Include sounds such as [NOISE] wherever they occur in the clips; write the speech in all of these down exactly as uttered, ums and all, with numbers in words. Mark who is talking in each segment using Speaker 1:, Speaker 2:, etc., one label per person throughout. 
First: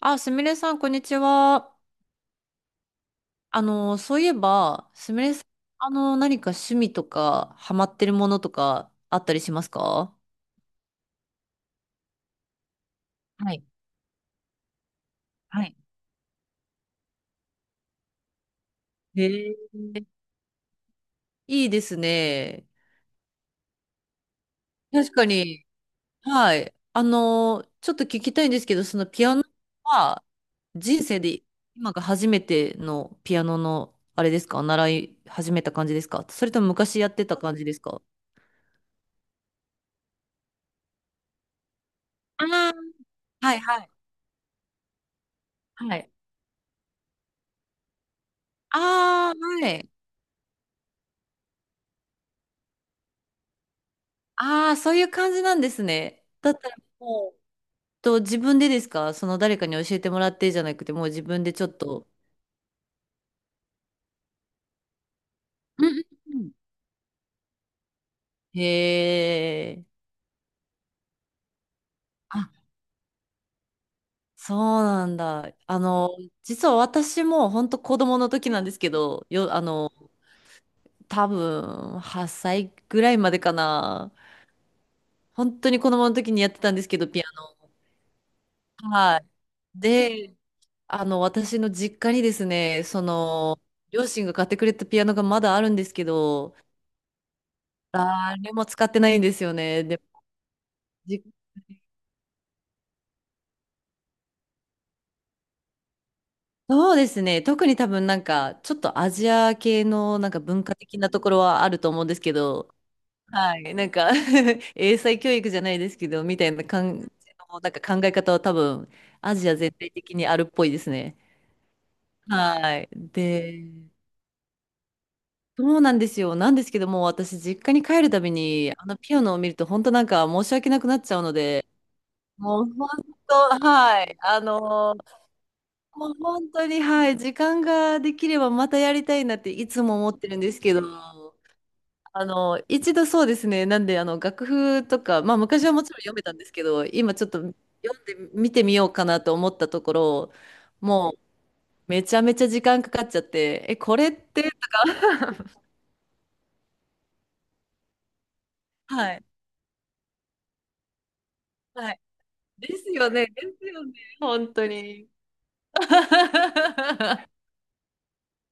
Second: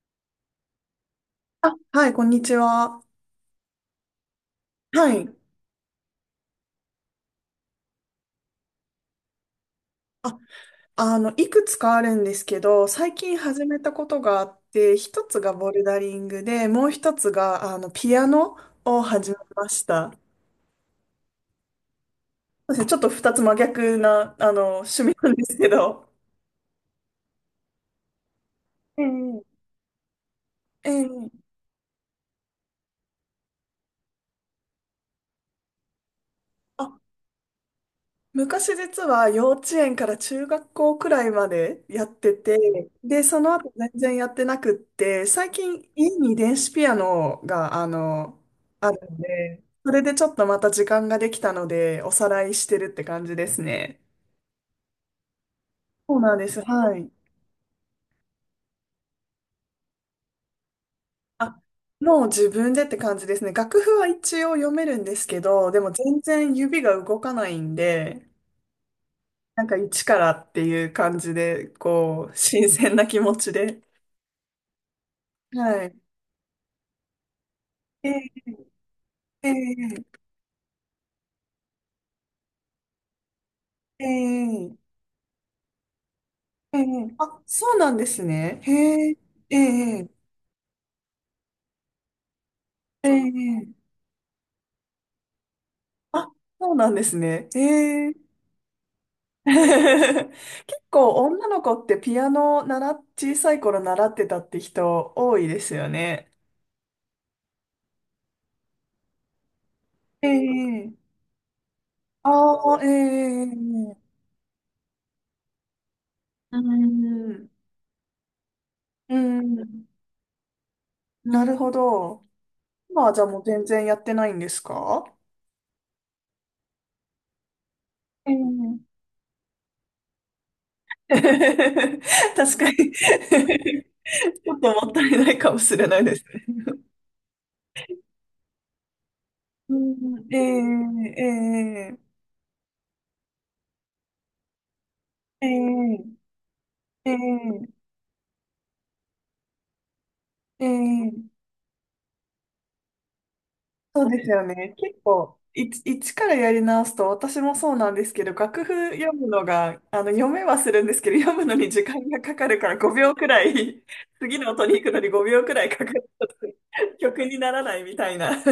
Speaker 1: あ、すみれさん、こんにちは。
Speaker 2: はい、こんにちは。
Speaker 1: あの、そういえば、
Speaker 2: は
Speaker 1: すみ
Speaker 2: い。
Speaker 1: れさん、あの、何か趣味とか、ハマってるものとか、あったりしますか？
Speaker 2: あの、いくつかあるんですけど、最近
Speaker 1: はい。
Speaker 2: 始めたことがあって、一つが
Speaker 1: は
Speaker 2: ボ
Speaker 1: い。
Speaker 2: ルダリングで、もう一つが、あの、ピアノを始めました。
Speaker 1: いいですね。
Speaker 2: そうですね、ちょっと二つ真逆な、あの、趣
Speaker 1: 確
Speaker 2: 味
Speaker 1: か
Speaker 2: なんです
Speaker 1: に、
Speaker 2: けど。
Speaker 1: はい。あの、ちょっと聞きたいんですけど、そのピアノ
Speaker 2: ええ
Speaker 1: は、
Speaker 2: え
Speaker 1: 人生で
Speaker 2: え
Speaker 1: 今が初めてのピアノの、あれですか？習い始めた感じですか？それとも
Speaker 2: あ
Speaker 1: 昔やってた感じですか？
Speaker 2: 昔実は幼稚園から中学校くらいまでやって
Speaker 1: ああー、
Speaker 2: て、で、そ
Speaker 1: は
Speaker 2: の
Speaker 1: い
Speaker 2: 後
Speaker 1: はい。
Speaker 2: 全然やってなくって、最近
Speaker 1: は
Speaker 2: 家
Speaker 1: い。
Speaker 2: に電子ピアノが、あの、あるの
Speaker 1: ああ
Speaker 2: で、
Speaker 1: ー、はい。
Speaker 2: それでちょっとまた時間ができたので、おさらいしてるって感じですね。
Speaker 1: ああ、そういう感じなんです
Speaker 2: そう
Speaker 1: ね。
Speaker 2: なんで
Speaker 1: だっ
Speaker 2: す。
Speaker 1: たら
Speaker 2: はい。
Speaker 1: もう、と、自分でですか？その誰かに教えてもらってじゃなくて、もう自分で
Speaker 2: あ、
Speaker 1: ちょっと。
Speaker 2: もう自分でって感じですね。楽譜は一応読めるんですけど、で
Speaker 1: うん
Speaker 2: も
Speaker 1: うん、
Speaker 2: 全
Speaker 1: うん、
Speaker 2: 然指が動かないんで、
Speaker 1: へ
Speaker 2: なんか
Speaker 1: え。
Speaker 2: 一からっていう感じで、こう、
Speaker 1: あ、
Speaker 2: 新鮮な気持ちで。
Speaker 1: そうなんだ。あ
Speaker 2: はい。
Speaker 1: の、実は私も本当子供の時なんですけど、
Speaker 2: え
Speaker 1: よ、あの、
Speaker 2: え、
Speaker 1: 多分はっさいぐらいまでか
Speaker 2: え
Speaker 1: な。
Speaker 2: え、
Speaker 1: 本当に子供の時にやってたん
Speaker 2: え
Speaker 1: ですけど、
Speaker 2: え、
Speaker 1: ピア
Speaker 2: あ、そうなんですね。
Speaker 1: ノ。
Speaker 2: へえ、
Speaker 1: はい。
Speaker 2: ええ、
Speaker 1: で、あの、私の実家にですね、そ
Speaker 2: え
Speaker 1: の、
Speaker 2: え、
Speaker 1: 両親が買ってくれたピアノがまだあるんですけ
Speaker 2: あ、
Speaker 1: ど、
Speaker 2: そうなんですね。へえ。
Speaker 1: 誰も使ってないんですよね。で、
Speaker 2: [LAUGHS] 結構
Speaker 1: じ、
Speaker 2: 女の子ってピアノ習っ、小さい頃習ってたって人多いですよね。
Speaker 1: そうですね。特に多分なんか、ちょっとアジア系の
Speaker 2: え
Speaker 1: なんか文化
Speaker 2: え、
Speaker 1: 的なところはあると思うんですけ
Speaker 2: あ
Speaker 1: ど、
Speaker 2: あ、ええ、
Speaker 1: はい。なん
Speaker 2: う
Speaker 1: か [LAUGHS] 英才教育じゃないですけど、みたいな感じの
Speaker 2: ん、
Speaker 1: なんか考え方は多分、
Speaker 2: う
Speaker 1: アジア全
Speaker 2: ん、
Speaker 1: 体的にあるっぽいですね。
Speaker 2: なるほど。
Speaker 1: はい。
Speaker 2: 今はじゃあもう
Speaker 1: で、
Speaker 2: 全然やってないんですか？
Speaker 1: そうなんですよ。なんですけども、私、実家に帰るた
Speaker 2: え
Speaker 1: びに、あ
Speaker 2: え。
Speaker 1: のピアノを見ると、本当なんか申し訳なくなっ
Speaker 2: [LAUGHS]
Speaker 1: ちゃうので、
Speaker 2: 確
Speaker 1: もう
Speaker 2: か
Speaker 1: 本
Speaker 2: に
Speaker 1: 当、はい。あ
Speaker 2: ちょっ
Speaker 1: の
Speaker 2: ともったいないかもしれない
Speaker 1: もう
Speaker 2: です
Speaker 1: 本当
Speaker 2: ね。
Speaker 1: に、はい、時間ができればまたやりたいなっていつも思っ
Speaker 2: う
Speaker 1: てるんですけど、
Speaker 2: ん、ええ
Speaker 1: あの、一度そうですね、なんで、あの、楽譜とか、まあ
Speaker 2: え
Speaker 1: 昔はもちろん読
Speaker 2: えええ
Speaker 1: めたんですけど、今
Speaker 2: え
Speaker 1: ちょっと
Speaker 2: え
Speaker 1: 読んで見てみようかなと思ったところ、もう
Speaker 2: ええ
Speaker 1: めちゃめちゃ時間かかっちゃって、え、こ
Speaker 2: そ
Speaker 1: れ
Speaker 2: う
Speaker 1: っ
Speaker 2: ですよ
Speaker 1: て、
Speaker 2: ね。結構、一、一からやり直すと、私もそうなんですけど、楽譜
Speaker 1: は
Speaker 2: 読
Speaker 1: い、
Speaker 2: むのが、あの、読めはするんですけど、読むのに時
Speaker 1: はい、
Speaker 2: 間がかかるから
Speaker 1: です
Speaker 2: 5
Speaker 1: よ
Speaker 2: 秒く
Speaker 1: ね、で
Speaker 2: ら
Speaker 1: す
Speaker 2: い、
Speaker 1: よね、
Speaker 2: [LAUGHS] 次の
Speaker 1: 本
Speaker 2: 音
Speaker 1: 当
Speaker 2: に行くのに
Speaker 1: に。
Speaker 2: ごびょうくらいかかると、曲
Speaker 1: [LAUGHS]
Speaker 2: にならないみたいな。[LAUGHS]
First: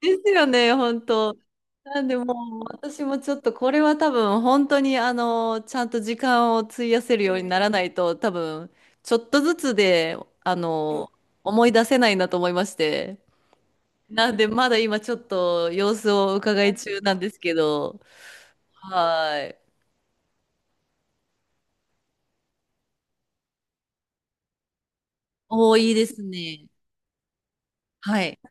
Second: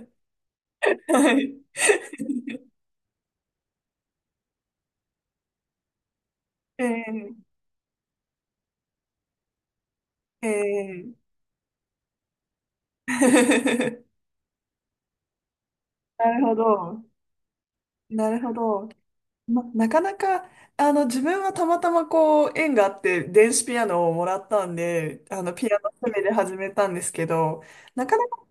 Speaker 1: ですよね、本
Speaker 2: は
Speaker 1: 当。
Speaker 2: い。
Speaker 1: なんでもう私もちょっとこれは多分本当にあのちゃんと時間を費やせるように
Speaker 2: ええ
Speaker 1: ならないと多分ちょっとずつで
Speaker 2: え
Speaker 1: あの
Speaker 2: え
Speaker 1: 思い出せないなと思いまして。
Speaker 2: [LAUGHS]
Speaker 1: なんでまだ今ちょっと様子
Speaker 2: な
Speaker 1: を
Speaker 2: るほ
Speaker 1: 伺い中
Speaker 2: ど。
Speaker 1: なんですけど。
Speaker 2: なるほど。
Speaker 1: はい。
Speaker 2: ま、なかなか、あの、自分はたまたまこう、縁があって、電子ピアノをもらったんで、あの、ピ
Speaker 1: お
Speaker 2: ア
Speaker 1: ー、
Speaker 2: ノ
Speaker 1: いいで
Speaker 2: 趣味
Speaker 1: す
Speaker 2: で始
Speaker 1: ね。
Speaker 2: めたんですけど、なか
Speaker 1: は
Speaker 2: な
Speaker 1: い。
Speaker 2: か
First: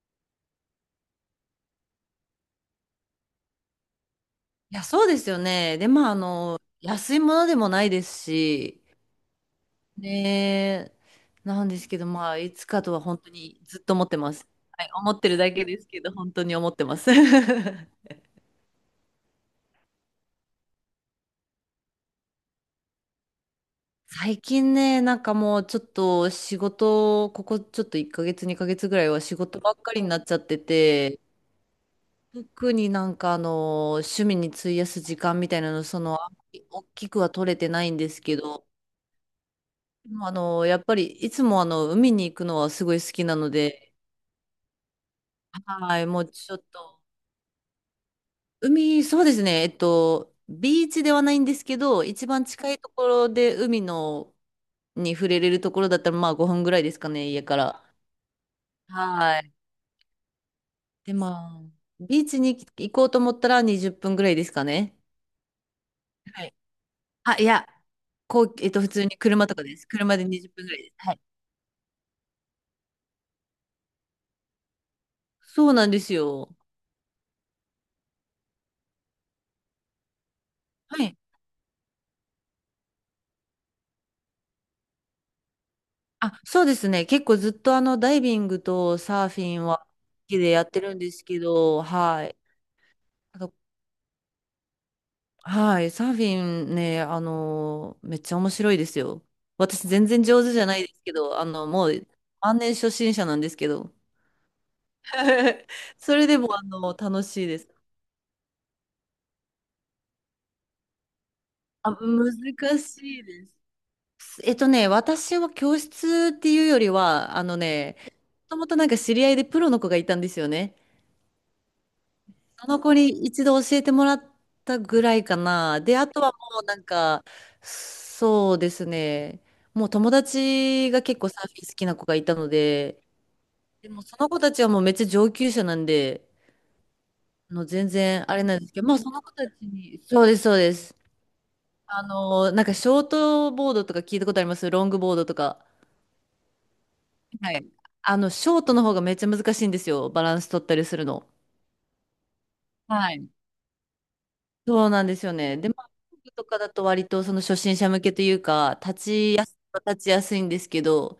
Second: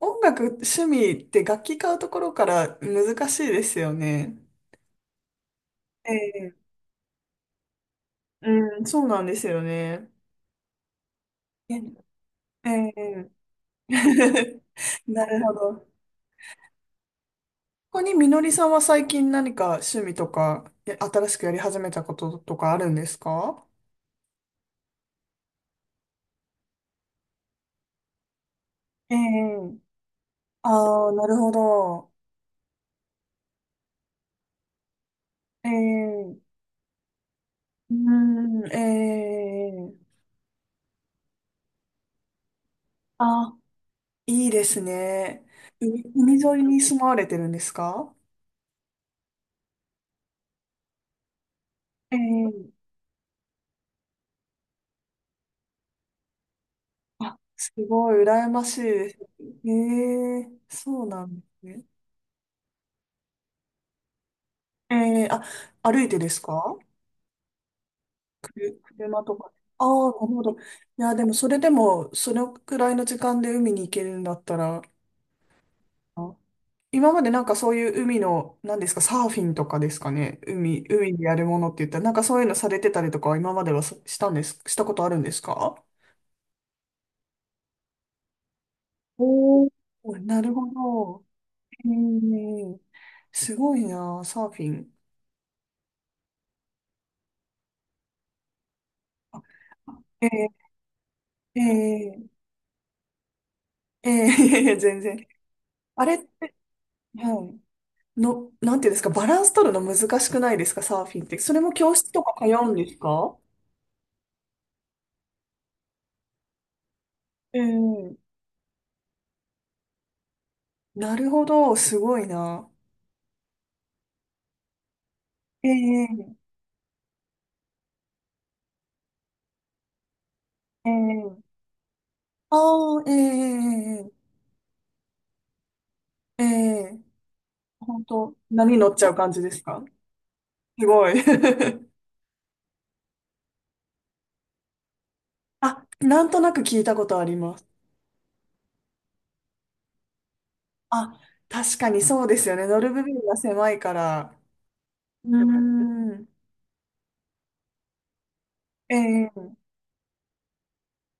Speaker 2: 音楽趣味って楽器買うところから難しいですよね。
Speaker 1: いや、そうですよね。で、まあ、
Speaker 2: え
Speaker 1: あ
Speaker 2: え、
Speaker 1: の、安いものでもないです
Speaker 2: う
Speaker 1: し、
Speaker 2: ん、そうなんですよね。
Speaker 1: ねえ、なん
Speaker 2: え
Speaker 1: ですけど、まあ、いつか
Speaker 2: え、
Speaker 1: と
Speaker 2: え
Speaker 1: は本当
Speaker 2: え
Speaker 1: にずっと思ってます。
Speaker 2: [LAUGHS]
Speaker 1: はい、思っ
Speaker 2: な
Speaker 1: てる
Speaker 2: る
Speaker 1: だ
Speaker 2: ほ
Speaker 1: けです
Speaker 2: ど。
Speaker 1: けど、本当に思ってます。
Speaker 2: ここ
Speaker 1: [LAUGHS]
Speaker 2: にみのりさんは最近何か趣味とか、え新しくやり始めたこととかあるんですか？
Speaker 1: 最近ね、なんかもうちょっと仕事、ここちょっといっかげつ、にかげつぐらい
Speaker 2: え
Speaker 1: は仕事ばっ
Speaker 2: え、
Speaker 1: かりになっちゃって
Speaker 2: ああ、
Speaker 1: て、
Speaker 2: なるほど。
Speaker 1: 特になんかあの、趣味に費やす時間みたいなの、その、あんま
Speaker 2: ええ
Speaker 1: り大きくは取れてない
Speaker 2: う
Speaker 1: んですけ
Speaker 2: ー
Speaker 1: ど、
Speaker 2: ん、ええ
Speaker 1: でもあの、やっぱりいつもあの、海に行くのはすごい好きなの
Speaker 2: あ、
Speaker 1: で、
Speaker 2: いいですね。
Speaker 1: は
Speaker 2: 海
Speaker 1: い、もう
Speaker 2: 海
Speaker 1: ちょ
Speaker 2: 沿い
Speaker 1: っ
Speaker 2: に住
Speaker 1: と、
Speaker 2: まわれてるんですか？
Speaker 1: 海、そうですね。えっと、ビーチではないんですけど、
Speaker 2: え
Speaker 1: 一番近い
Speaker 2: え
Speaker 1: ところで海のに触れれるところだったら、まあごふんぐらいですかね、
Speaker 2: あ、
Speaker 1: 家か
Speaker 2: す
Speaker 1: ら。
Speaker 2: ごい、羨ましいです。
Speaker 1: はい。
Speaker 2: ええそう
Speaker 1: で、
Speaker 2: なんで
Speaker 1: ま
Speaker 2: すね。
Speaker 1: あ、ビーチに行こうと思ったらにじゅっぷんぐらいですか
Speaker 2: え
Speaker 1: ね。
Speaker 2: えあ、歩いてです
Speaker 1: はい。
Speaker 2: か？
Speaker 1: あ、いや、こう、えっと、
Speaker 2: く
Speaker 1: 普通に
Speaker 2: 車と
Speaker 1: 車
Speaker 2: か。
Speaker 1: とかで
Speaker 2: あ
Speaker 1: す。
Speaker 2: あ、
Speaker 1: 車で
Speaker 2: なるほ
Speaker 1: 20
Speaker 2: ど。い
Speaker 1: 分ぐらいです。は
Speaker 2: や、
Speaker 1: い。
Speaker 2: でも、それでも、そのくらいの時間で海に行けるんだったら、
Speaker 1: そうなんです
Speaker 2: あ
Speaker 1: よ。
Speaker 2: 今までなんかそういう海の、何ですか、サーフィンとかですかね。海、
Speaker 1: は
Speaker 2: 海
Speaker 1: い。
Speaker 2: でやるものって言ったら、なんかそういうのされてたりとかは今まではさしたんです、したことあるんですか？
Speaker 1: あ、そうですね。結構ずっとあの、ダイビングとサーフィ
Speaker 2: お
Speaker 1: ン
Speaker 2: ー
Speaker 1: は好
Speaker 2: おー
Speaker 1: き
Speaker 2: な
Speaker 1: で
Speaker 2: る
Speaker 1: や
Speaker 2: ほ
Speaker 1: ってるんです
Speaker 2: ど。
Speaker 1: けど、
Speaker 2: え
Speaker 1: はい。
Speaker 2: ー、すごいな、サーフィン。
Speaker 1: はい、サーフィンね、あの、めっちゃ面白いですよ。私全然
Speaker 2: あえ
Speaker 1: 上手じゃないですけど、あ
Speaker 2: ー、
Speaker 1: の、もう
Speaker 2: え
Speaker 1: 万年初心者なんですけど、
Speaker 2: ー、えー、[LAUGHS] 全然。
Speaker 1: [LAUGHS]
Speaker 2: あ
Speaker 1: そ
Speaker 2: れ、は
Speaker 1: れでもあの、楽しいで
Speaker 2: い。
Speaker 1: す。
Speaker 2: の、なんていうんですか、バランス取るの難しくないですか、サーフィンって。それも
Speaker 1: あ、
Speaker 2: 教室と
Speaker 1: 難
Speaker 2: か通うんです
Speaker 1: しい
Speaker 2: か？
Speaker 1: です。えっとね、私は教室っていうよりは、あの
Speaker 2: え
Speaker 1: ね、
Speaker 2: ー、
Speaker 1: もともとなんか知り合いでプロの子がいたんですよね。
Speaker 2: なるほど、すごいな。
Speaker 1: あの子に一度教えてもらったぐらいか
Speaker 2: え
Speaker 1: な。で、あとは
Speaker 2: ー
Speaker 1: もうなんか、そうですね。もう友
Speaker 2: え
Speaker 1: 達が結構サ
Speaker 2: え
Speaker 1: ーフィン好きな子がいたので、
Speaker 2: ああ、ええ
Speaker 1: でもその子たちはもうめっちゃ上級者なんで、
Speaker 2: ええええ
Speaker 1: あの全
Speaker 2: 本
Speaker 1: 然
Speaker 2: 当、
Speaker 1: あれなんです
Speaker 2: 波
Speaker 1: けど、
Speaker 2: 乗っ
Speaker 1: まあ
Speaker 2: ち
Speaker 1: そ
Speaker 2: ゃう
Speaker 1: の子
Speaker 2: 感じ
Speaker 1: た
Speaker 2: です
Speaker 1: ち
Speaker 2: か？
Speaker 1: に、そうです、そうで
Speaker 2: す
Speaker 1: す。
Speaker 2: ごい。[LAUGHS]
Speaker 1: あの、なんかショートボードとか聞いたことあります？ロングボードとか。
Speaker 2: あ、なんとなく聞いたことあり
Speaker 1: は
Speaker 2: ます。
Speaker 1: い。あの、ショートの方がめっちゃ難しいんですよ。バランス取ったりする
Speaker 2: あ、
Speaker 1: の。
Speaker 2: 確かにそうですよね。乗る部
Speaker 1: は
Speaker 2: 分
Speaker 1: い、
Speaker 2: が狭いから。
Speaker 1: そうなんです
Speaker 2: う
Speaker 1: よね。で、まあ、
Speaker 2: ー
Speaker 1: 工
Speaker 2: ん。
Speaker 1: 具とかだと割とその初心者向けというか、立
Speaker 2: え
Speaker 1: ちや
Speaker 2: え
Speaker 1: す、立ちやすいんですけど、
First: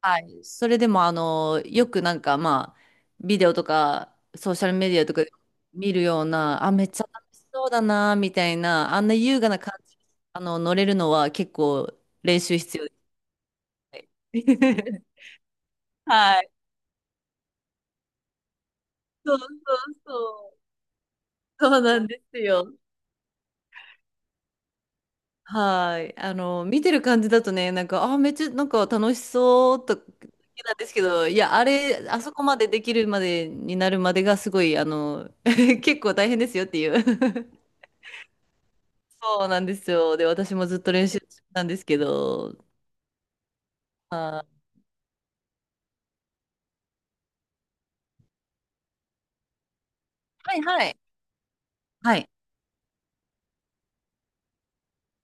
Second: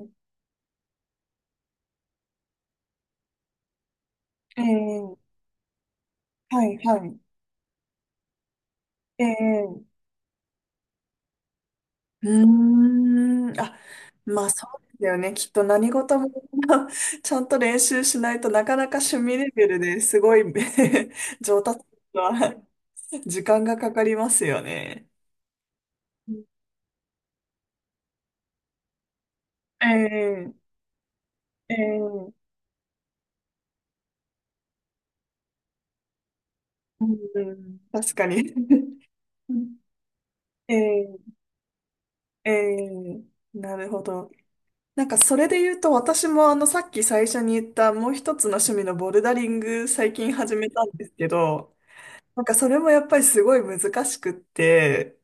Speaker 1: は
Speaker 2: え
Speaker 1: い。それでも、あの、よくなんか、まあ、ビデオとか、ソーシャルメディアと
Speaker 2: え
Speaker 1: かで
Speaker 2: え
Speaker 1: 見るよう
Speaker 2: は
Speaker 1: な、あ、
Speaker 2: い、
Speaker 1: めっち
Speaker 2: は
Speaker 1: ゃ
Speaker 2: い。
Speaker 1: 楽しそうだな、みたいな、あんな
Speaker 2: え
Speaker 1: 優雅な感
Speaker 2: え
Speaker 1: じ、あの、乗れるのは結構
Speaker 2: う
Speaker 1: 練習必要です。
Speaker 2: ーん。あ、まあそうですよ
Speaker 1: [LAUGHS]
Speaker 2: ね。きっと何事も
Speaker 1: はい。
Speaker 2: [LAUGHS] ちゃんと練習しないとなかなか趣
Speaker 1: そ
Speaker 2: 味
Speaker 1: うそ
Speaker 2: レベルで
Speaker 1: う
Speaker 2: すごい
Speaker 1: そう。
Speaker 2: [LAUGHS] 上
Speaker 1: そ
Speaker 2: 達
Speaker 1: うなんです
Speaker 2: は
Speaker 1: よ。
Speaker 2: [LAUGHS] 時間がかかりますよね。
Speaker 1: はい。あの、見てる感じだとね、なんか、あー、めっちゃ、なんか楽しそう
Speaker 2: え
Speaker 1: と、
Speaker 2: え、
Speaker 1: なんですけど、いや、あ
Speaker 2: え
Speaker 1: れ、あそ
Speaker 2: え、
Speaker 1: こまでできるまでになるまでがすごい、あの、[LAUGHS] 結構大変ですよっていう。
Speaker 2: う
Speaker 1: [LAUGHS]
Speaker 2: ん、確かに。[LAUGHS]
Speaker 1: そうなんですよ。で、私も
Speaker 2: え
Speaker 1: ずっと練
Speaker 2: え、
Speaker 1: 習したんですけ
Speaker 2: え
Speaker 1: ど、
Speaker 2: え、なるほど。
Speaker 1: あー、
Speaker 2: なんかそれで言うと、私もあの、さっき最初に言ったもう一つの趣味のボルダリング最近
Speaker 1: は
Speaker 2: 始
Speaker 1: い
Speaker 2: めた
Speaker 1: は
Speaker 2: ん
Speaker 1: い。
Speaker 2: ですけど、
Speaker 1: はい。
Speaker 2: なんかそれもやっぱりすごい難しくって、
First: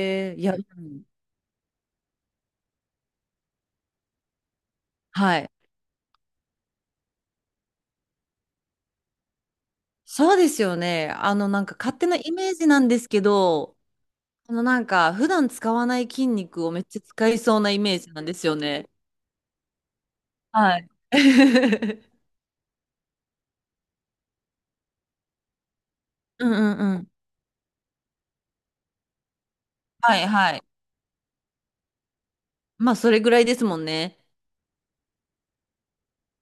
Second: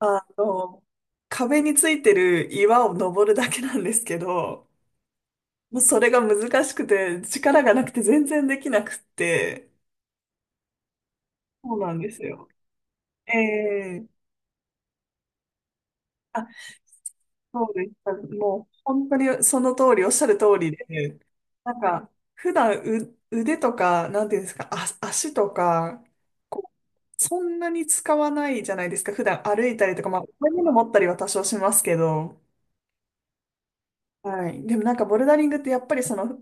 Speaker 2: あ
Speaker 1: え、いや、う
Speaker 2: の、
Speaker 1: ん、
Speaker 2: 壁についてる岩を登るだけなんですけど、
Speaker 1: はい。
Speaker 2: もうそれが難しくて、力がなくて全然できなくって、
Speaker 1: そうですよね。あの、なんか
Speaker 2: そうな
Speaker 1: 勝
Speaker 2: ん
Speaker 1: 手
Speaker 2: で
Speaker 1: な
Speaker 2: す
Speaker 1: イ
Speaker 2: よ。
Speaker 1: メージなんですけ
Speaker 2: え
Speaker 1: ど、
Speaker 2: え
Speaker 1: あの、なんか普段使わない筋
Speaker 2: あ、
Speaker 1: 肉をめっちゃ使いそう
Speaker 2: そ
Speaker 1: な
Speaker 2: う
Speaker 1: イ
Speaker 2: でし
Speaker 1: メージ
Speaker 2: た。
Speaker 1: なんですよ
Speaker 2: もう
Speaker 1: ね。
Speaker 2: 本当にその通り、おっしゃる通り
Speaker 1: はい。
Speaker 2: で、なんか、
Speaker 1: [LAUGHS]
Speaker 2: 普段う腕とか、なんていうんですか、あ、足とか、
Speaker 1: うん
Speaker 2: こう、
Speaker 1: うんうん。
Speaker 2: そんなに使わないじゃないですか。普段歩いたりとか、
Speaker 1: は
Speaker 2: まあ、
Speaker 1: い
Speaker 2: 重い
Speaker 1: は
Speaker 2: も
Speaker 1: い。
Speaker 2: の持ったりは多少しますけど、
Speaker 1: まあ、それぐらいですもんね。
Speaker 2: はい。でもなんかボルダリングってやっぱりその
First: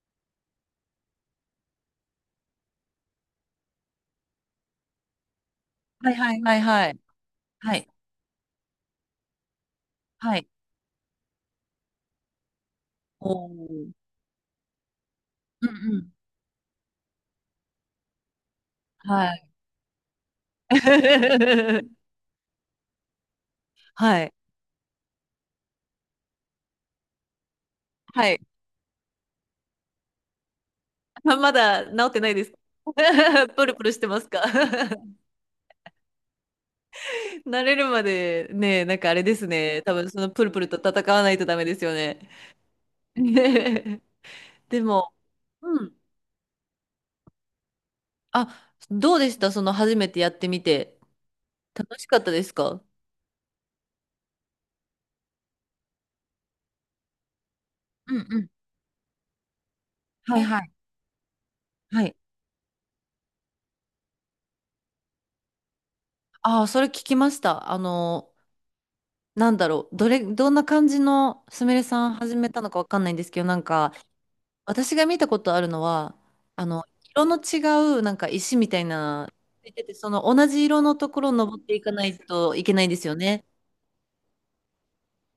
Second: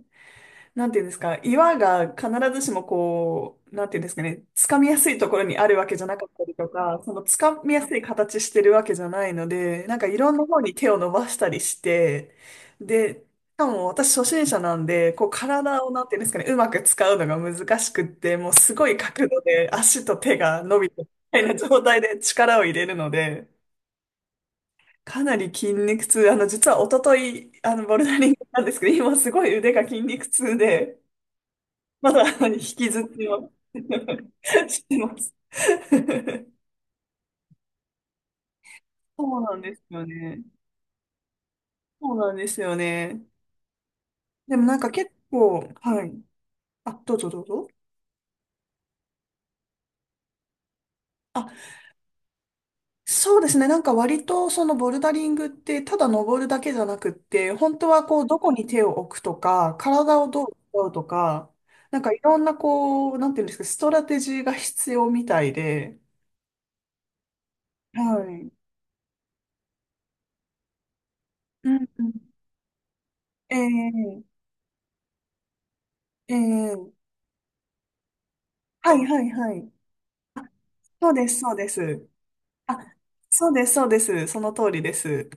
Speaker 2: なんていうんですか、岩が必ずしもこう、なんていうんですかね、掴みやすいところにあるわけじゃ
Speaker 1: はい
Speaker 2: なかっ
Speaker 1: はい
Speaker 2: たり
Speaker 1: はい
Speaker 2: と
Speaker 1: はい。
Speaker 2: か、その掴み
Speaker 1: は
Speaker 2: や
Speaker 1: い。
Speaker 2: すい形してるわけじゃないので、なんかいろん
Speaker 1: は
Speaker 2: な
Speaker 1: い。
Speaker 2: 方に手を伸ばしたりして、で、し
Speaker 1: お
Speaker 2: かも
Speaker 1: ー、
Speaker 2: 私初心者なんで、こう
Speaker 1: うんう
Speaker 2: 体をなん
Speaker 1: ん。
Speaker 2: ていうんですかね、うまく使うのが難しくって、もうすごい
Speaker 1: は
Speaker 2: 角度
Speaker 1: い。
Speaker 2: で足と手が伸びてみたいな状態
Speaker 1: [LAUGHS]
Speaker 2: で力を入れるので、
Speaker 1: はい。
Speaker 2: かなり筋肉痛、あの、実は一昨日、あの、ボルダリ
Speaker 1: は
Speaker 2: ング
Speaker 1: い。
Speaker 2: なんですけど、今すごい腕が筋肉痛で、
Speaker 1: あ、まだ治っ
Speaker 2: ま
Speaker 1: て
Speaker 2: だ
Speaker 1: ない
Speaker 2: あ
Speaker 1: で
Speaker 2: の
Speaker 1: す。
Speaker 2: 引きずっては
Speaker 1: [LAUGHS] プルプルしてますか？
Speaker 2: [LAUGHS] してま
Speaker 1: [LAUGHS]
Speaker 2: す。[LAUGHS]
Speaker 1: 慣れるまでね、なんかあれ
Speaker 2: そ
Speaker 1: で
Speaker 2: う
Speaker 1: す
Speaker 2: なんで
Speaker 1: ね。
Speaker 2: す
Speaker 1: 多
Speaker 2: よ
Speaker 1: 分その
Speaker 2: ね。
Speaker 1: プルプルと戦わないとダメですよ
Speaker 2: そう
Speaker 1: ね。
Speaker 2: なんですよね。
Speaker 1: [LAUGHS]
Speaker 2: でもなん
Speaker 1: で
Speaker 2: か結
Speaker 1: も、
Speaker 2: 構、
Speaker 1: うん。
Speaker 2: はい。あ、どうぞどうぞ。
Speaker 1: あ、どうでしたその初めてやってみて。
Speaker 2: あ、
Speaker 1: 楽しかったですか？
Speaker 2: そうですね。なんか割とそのボルダリングってただ登るだけじゃなくって、本当は
Speaker 1: う
Speaker 2: こう
Speaker 1: ん
Speaker 2: ど
Speaker 1: うん。
Speaker 2: こに手を置くとか、体を
Speaker 1: はい
Speaker 2: どう
Speaker 1: はい。
Speaker 2: 使うとか、なん
Speaker 1: は
Speaker 2: か
Speaker 1: い。
Speaker 2: いろんなこう、なんていうんですか、ストラテジーが必要みたいで、
Speaker 1: ああ、それ聞きました。あ
Speaker 2: は
Speaker 1: の、
Speaker 2: い。
Speaker 1: なんだろう、どれ、どんな感じのす
Speaker 2: う
Speaker 1: みれ
Speaker 2: んう
Speaker 1: さん
Speaker 2: ん。
Speaker 1: 始めたのかわかんないんですけど、なんか、
Speaker 2: ええ
Speaker 1: 私が見たことあるのは、
Speaker 2: え
Speaker 1: あの、
Speaker 2: え
Speaker 1: 色の違う、なんか石みたい
Speaker 2: はいは
Speaker 1: な、
Speaker 2: いは
Speaker 1: つ
Speaker 2: い。
Speaker 1: いてて、その同じ色のと
Speaker 2: そう
Speaker 1: こ
Speaker 2: で
Speaker 1: ろを
Speaker 2: す、そう
Speaker 1: 登っ
Speaker 2: で
Speaker 1: ていかな
Speaker 2: す。
Speaker 1: いといけ
Speaker 2: あ、
Speaker 1: ないんですよね。
Speaker 2: そうです、そうです。その通りです。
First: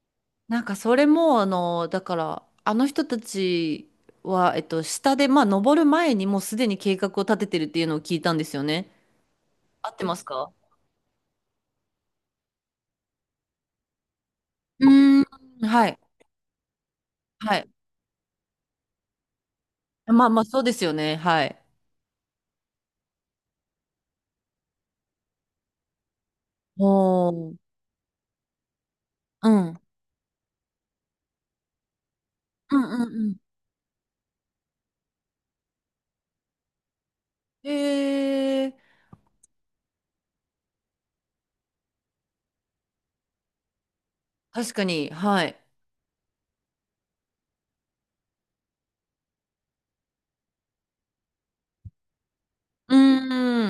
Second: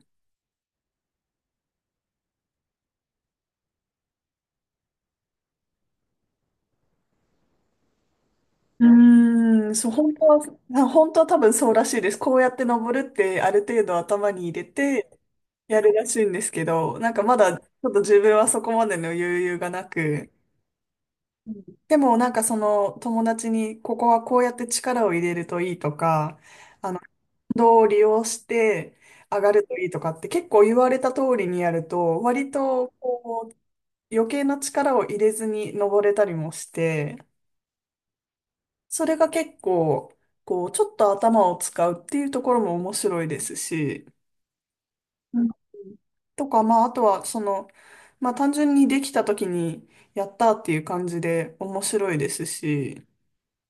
Speaker 1: なんか、それも、あの、だから、あの人たちは、えっと、下で、まあ、登る前にもうすでに計画を立ててるっていうのを聞いたんですよ
Speaker 2: う
Speaker 1: ね。
Speaker 2: ーん、そ
Speaker 1: 合
Speaker 2: う
Speaker 1: って
Speaker 2: 本
Speaker 1: ま
Speaker 2: 当
Speaker 1: す
Speaker 2: は、
Speaker 1: か？
Speaker 2: あ本当は多分そうらしいです。こうやって登るってある程度頭に入れ
Speaker 1: う
Speaker 2: て
Speaker 1: ーん、
Speaker 2: や
Speaker 1: は
Speaker 2: る
Speaker 1: い、
Speaker 2: らしいんですけど、なんかまだ
Speaker 1: は
Speaker 2: ち
Speaker 1: い。
Speaker 2: ょっと自分はそこまでの余裕がな
Speaker 1: まあ
Speaker 2: く、
Speaker 1: まあ、そうですよね。はい。
Speaker 2: でもなんかその友達にここはこうやって力を入れるといいとか、あの、
Speaker 1: おー、
Speaker 2: 運動を利用して上
Speaker 1: う
Speaker 2: がる
Speaker 1: ん。う
Speaker 2: と
Speaker 1: ん
Speaker 2: いいとかって結構言われた通りにやると、割
Speaker 1: う
Speaker 2: と
Speaker 1: んうん。
Speaker 2: 余計な力を入れずに登れたりもして、
Speaker 1: へえー、
Speaker 2: それが結構、こう、ちょっと頭を使うっていうところも面白いですし、
Speaker 1: 確かに、
Speaker 2: う
Speaker 1: は
Speaker 2: ん
Speaker 1: い。
Speaker 2: とか、まあ、あとは、その、まあ、単純にできた時に、やったっていう感じで面白いです
Speaker 1: う
Speaker 2: し、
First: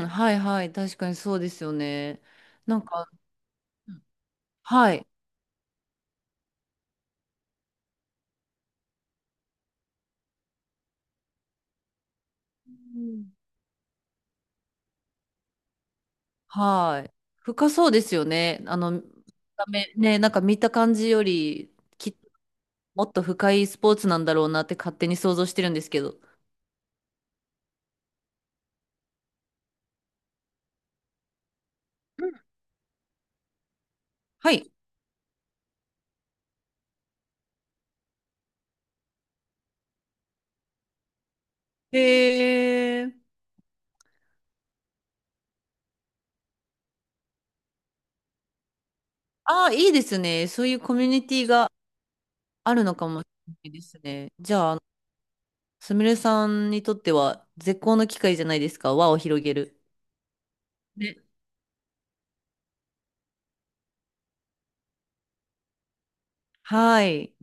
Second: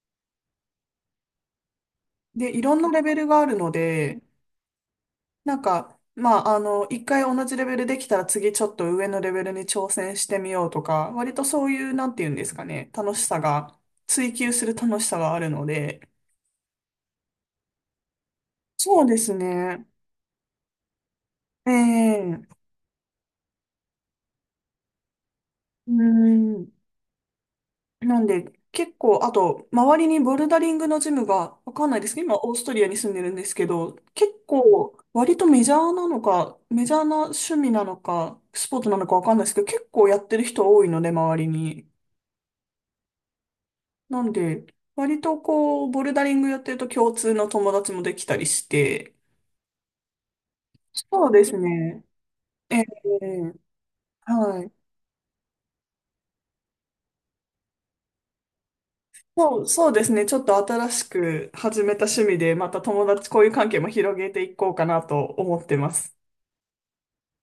Speaker 1: ーん、はいはい、確かにそうですよね。
Speaker 2: で、いろ
Speaker 1: な
Speaker 2: ん
Speaker 1: ん
Speaker 2: なレ
Speaker 1: か、
Speaker 2: ベルがあるの
Speaker 1: うん、
Speaker 2: で、
Speaker 1: はい、
Speaker 2: なんか、まあ、あの、一回同じレベルできたら次ちょっと上のレベルに挑戦してみようとか、割とそういう、なんていうんですか
Speaker 1: う
Speaker 2: ね、楽し
Speaker 1: ん、
Speaker 2: さが、追求する楽しさがあるので、
Speaker 1: はい。深そうですよね。あの、見
Speaker 2: そうです
Speaker 1: た
Speaker 2: ね。
Speaker 1: 目ね、なんか見た感じよ
Speaker 2: え
Speaker 1: り、きっと
Speaker 2: え
Speaker 1: もっと深いスポーツなんだろうなって勝手に想像してるんです
Speaker 2: うー
Speaker 1: けど。
Speaker 2: ん。なんで、結構、あと、周りにボルダリングのジムが、わかんないですけど、今、オーストリアに住んでるんですけど、結
Speaker 1: はい。
Speaker 2: 構、割とメジャーなのか、メジャーな趣味なのか、スポーツなのかわかんないですけど、結構やってる人多いので、周りに。
Speaker 1: へえ、
Speaker 2: なんで、割とこう、ボルダリングやってると共通の友達もできたりして、
Speaker 1: ああ、いいですね。そういうコミュ
Speaker 2: そ
Speaker 1: ニ
Speaker 2: うで
Speaker 1: ティ
Speaker 2: す
Speaker 1: が
Speaker 2: ね。
Speaker 1: あ
Speaker 2: ええ
Speaker 1: るのかもしれないですね。じ
Speaker 2: はい。
Speaker 1: ゃあ、すみれさんにとっては絶好の機会じゃないですか、輪を広げ
Speaker 2: そう、
Speaker 1: る。
Speaker 2: そうですね。ちょっと新し
Speaker 1: ね。
Speaker 2: く始めた趣味で、また友達、こういう関係も広げていこうかなと思ってます。
Speaker 1: はい。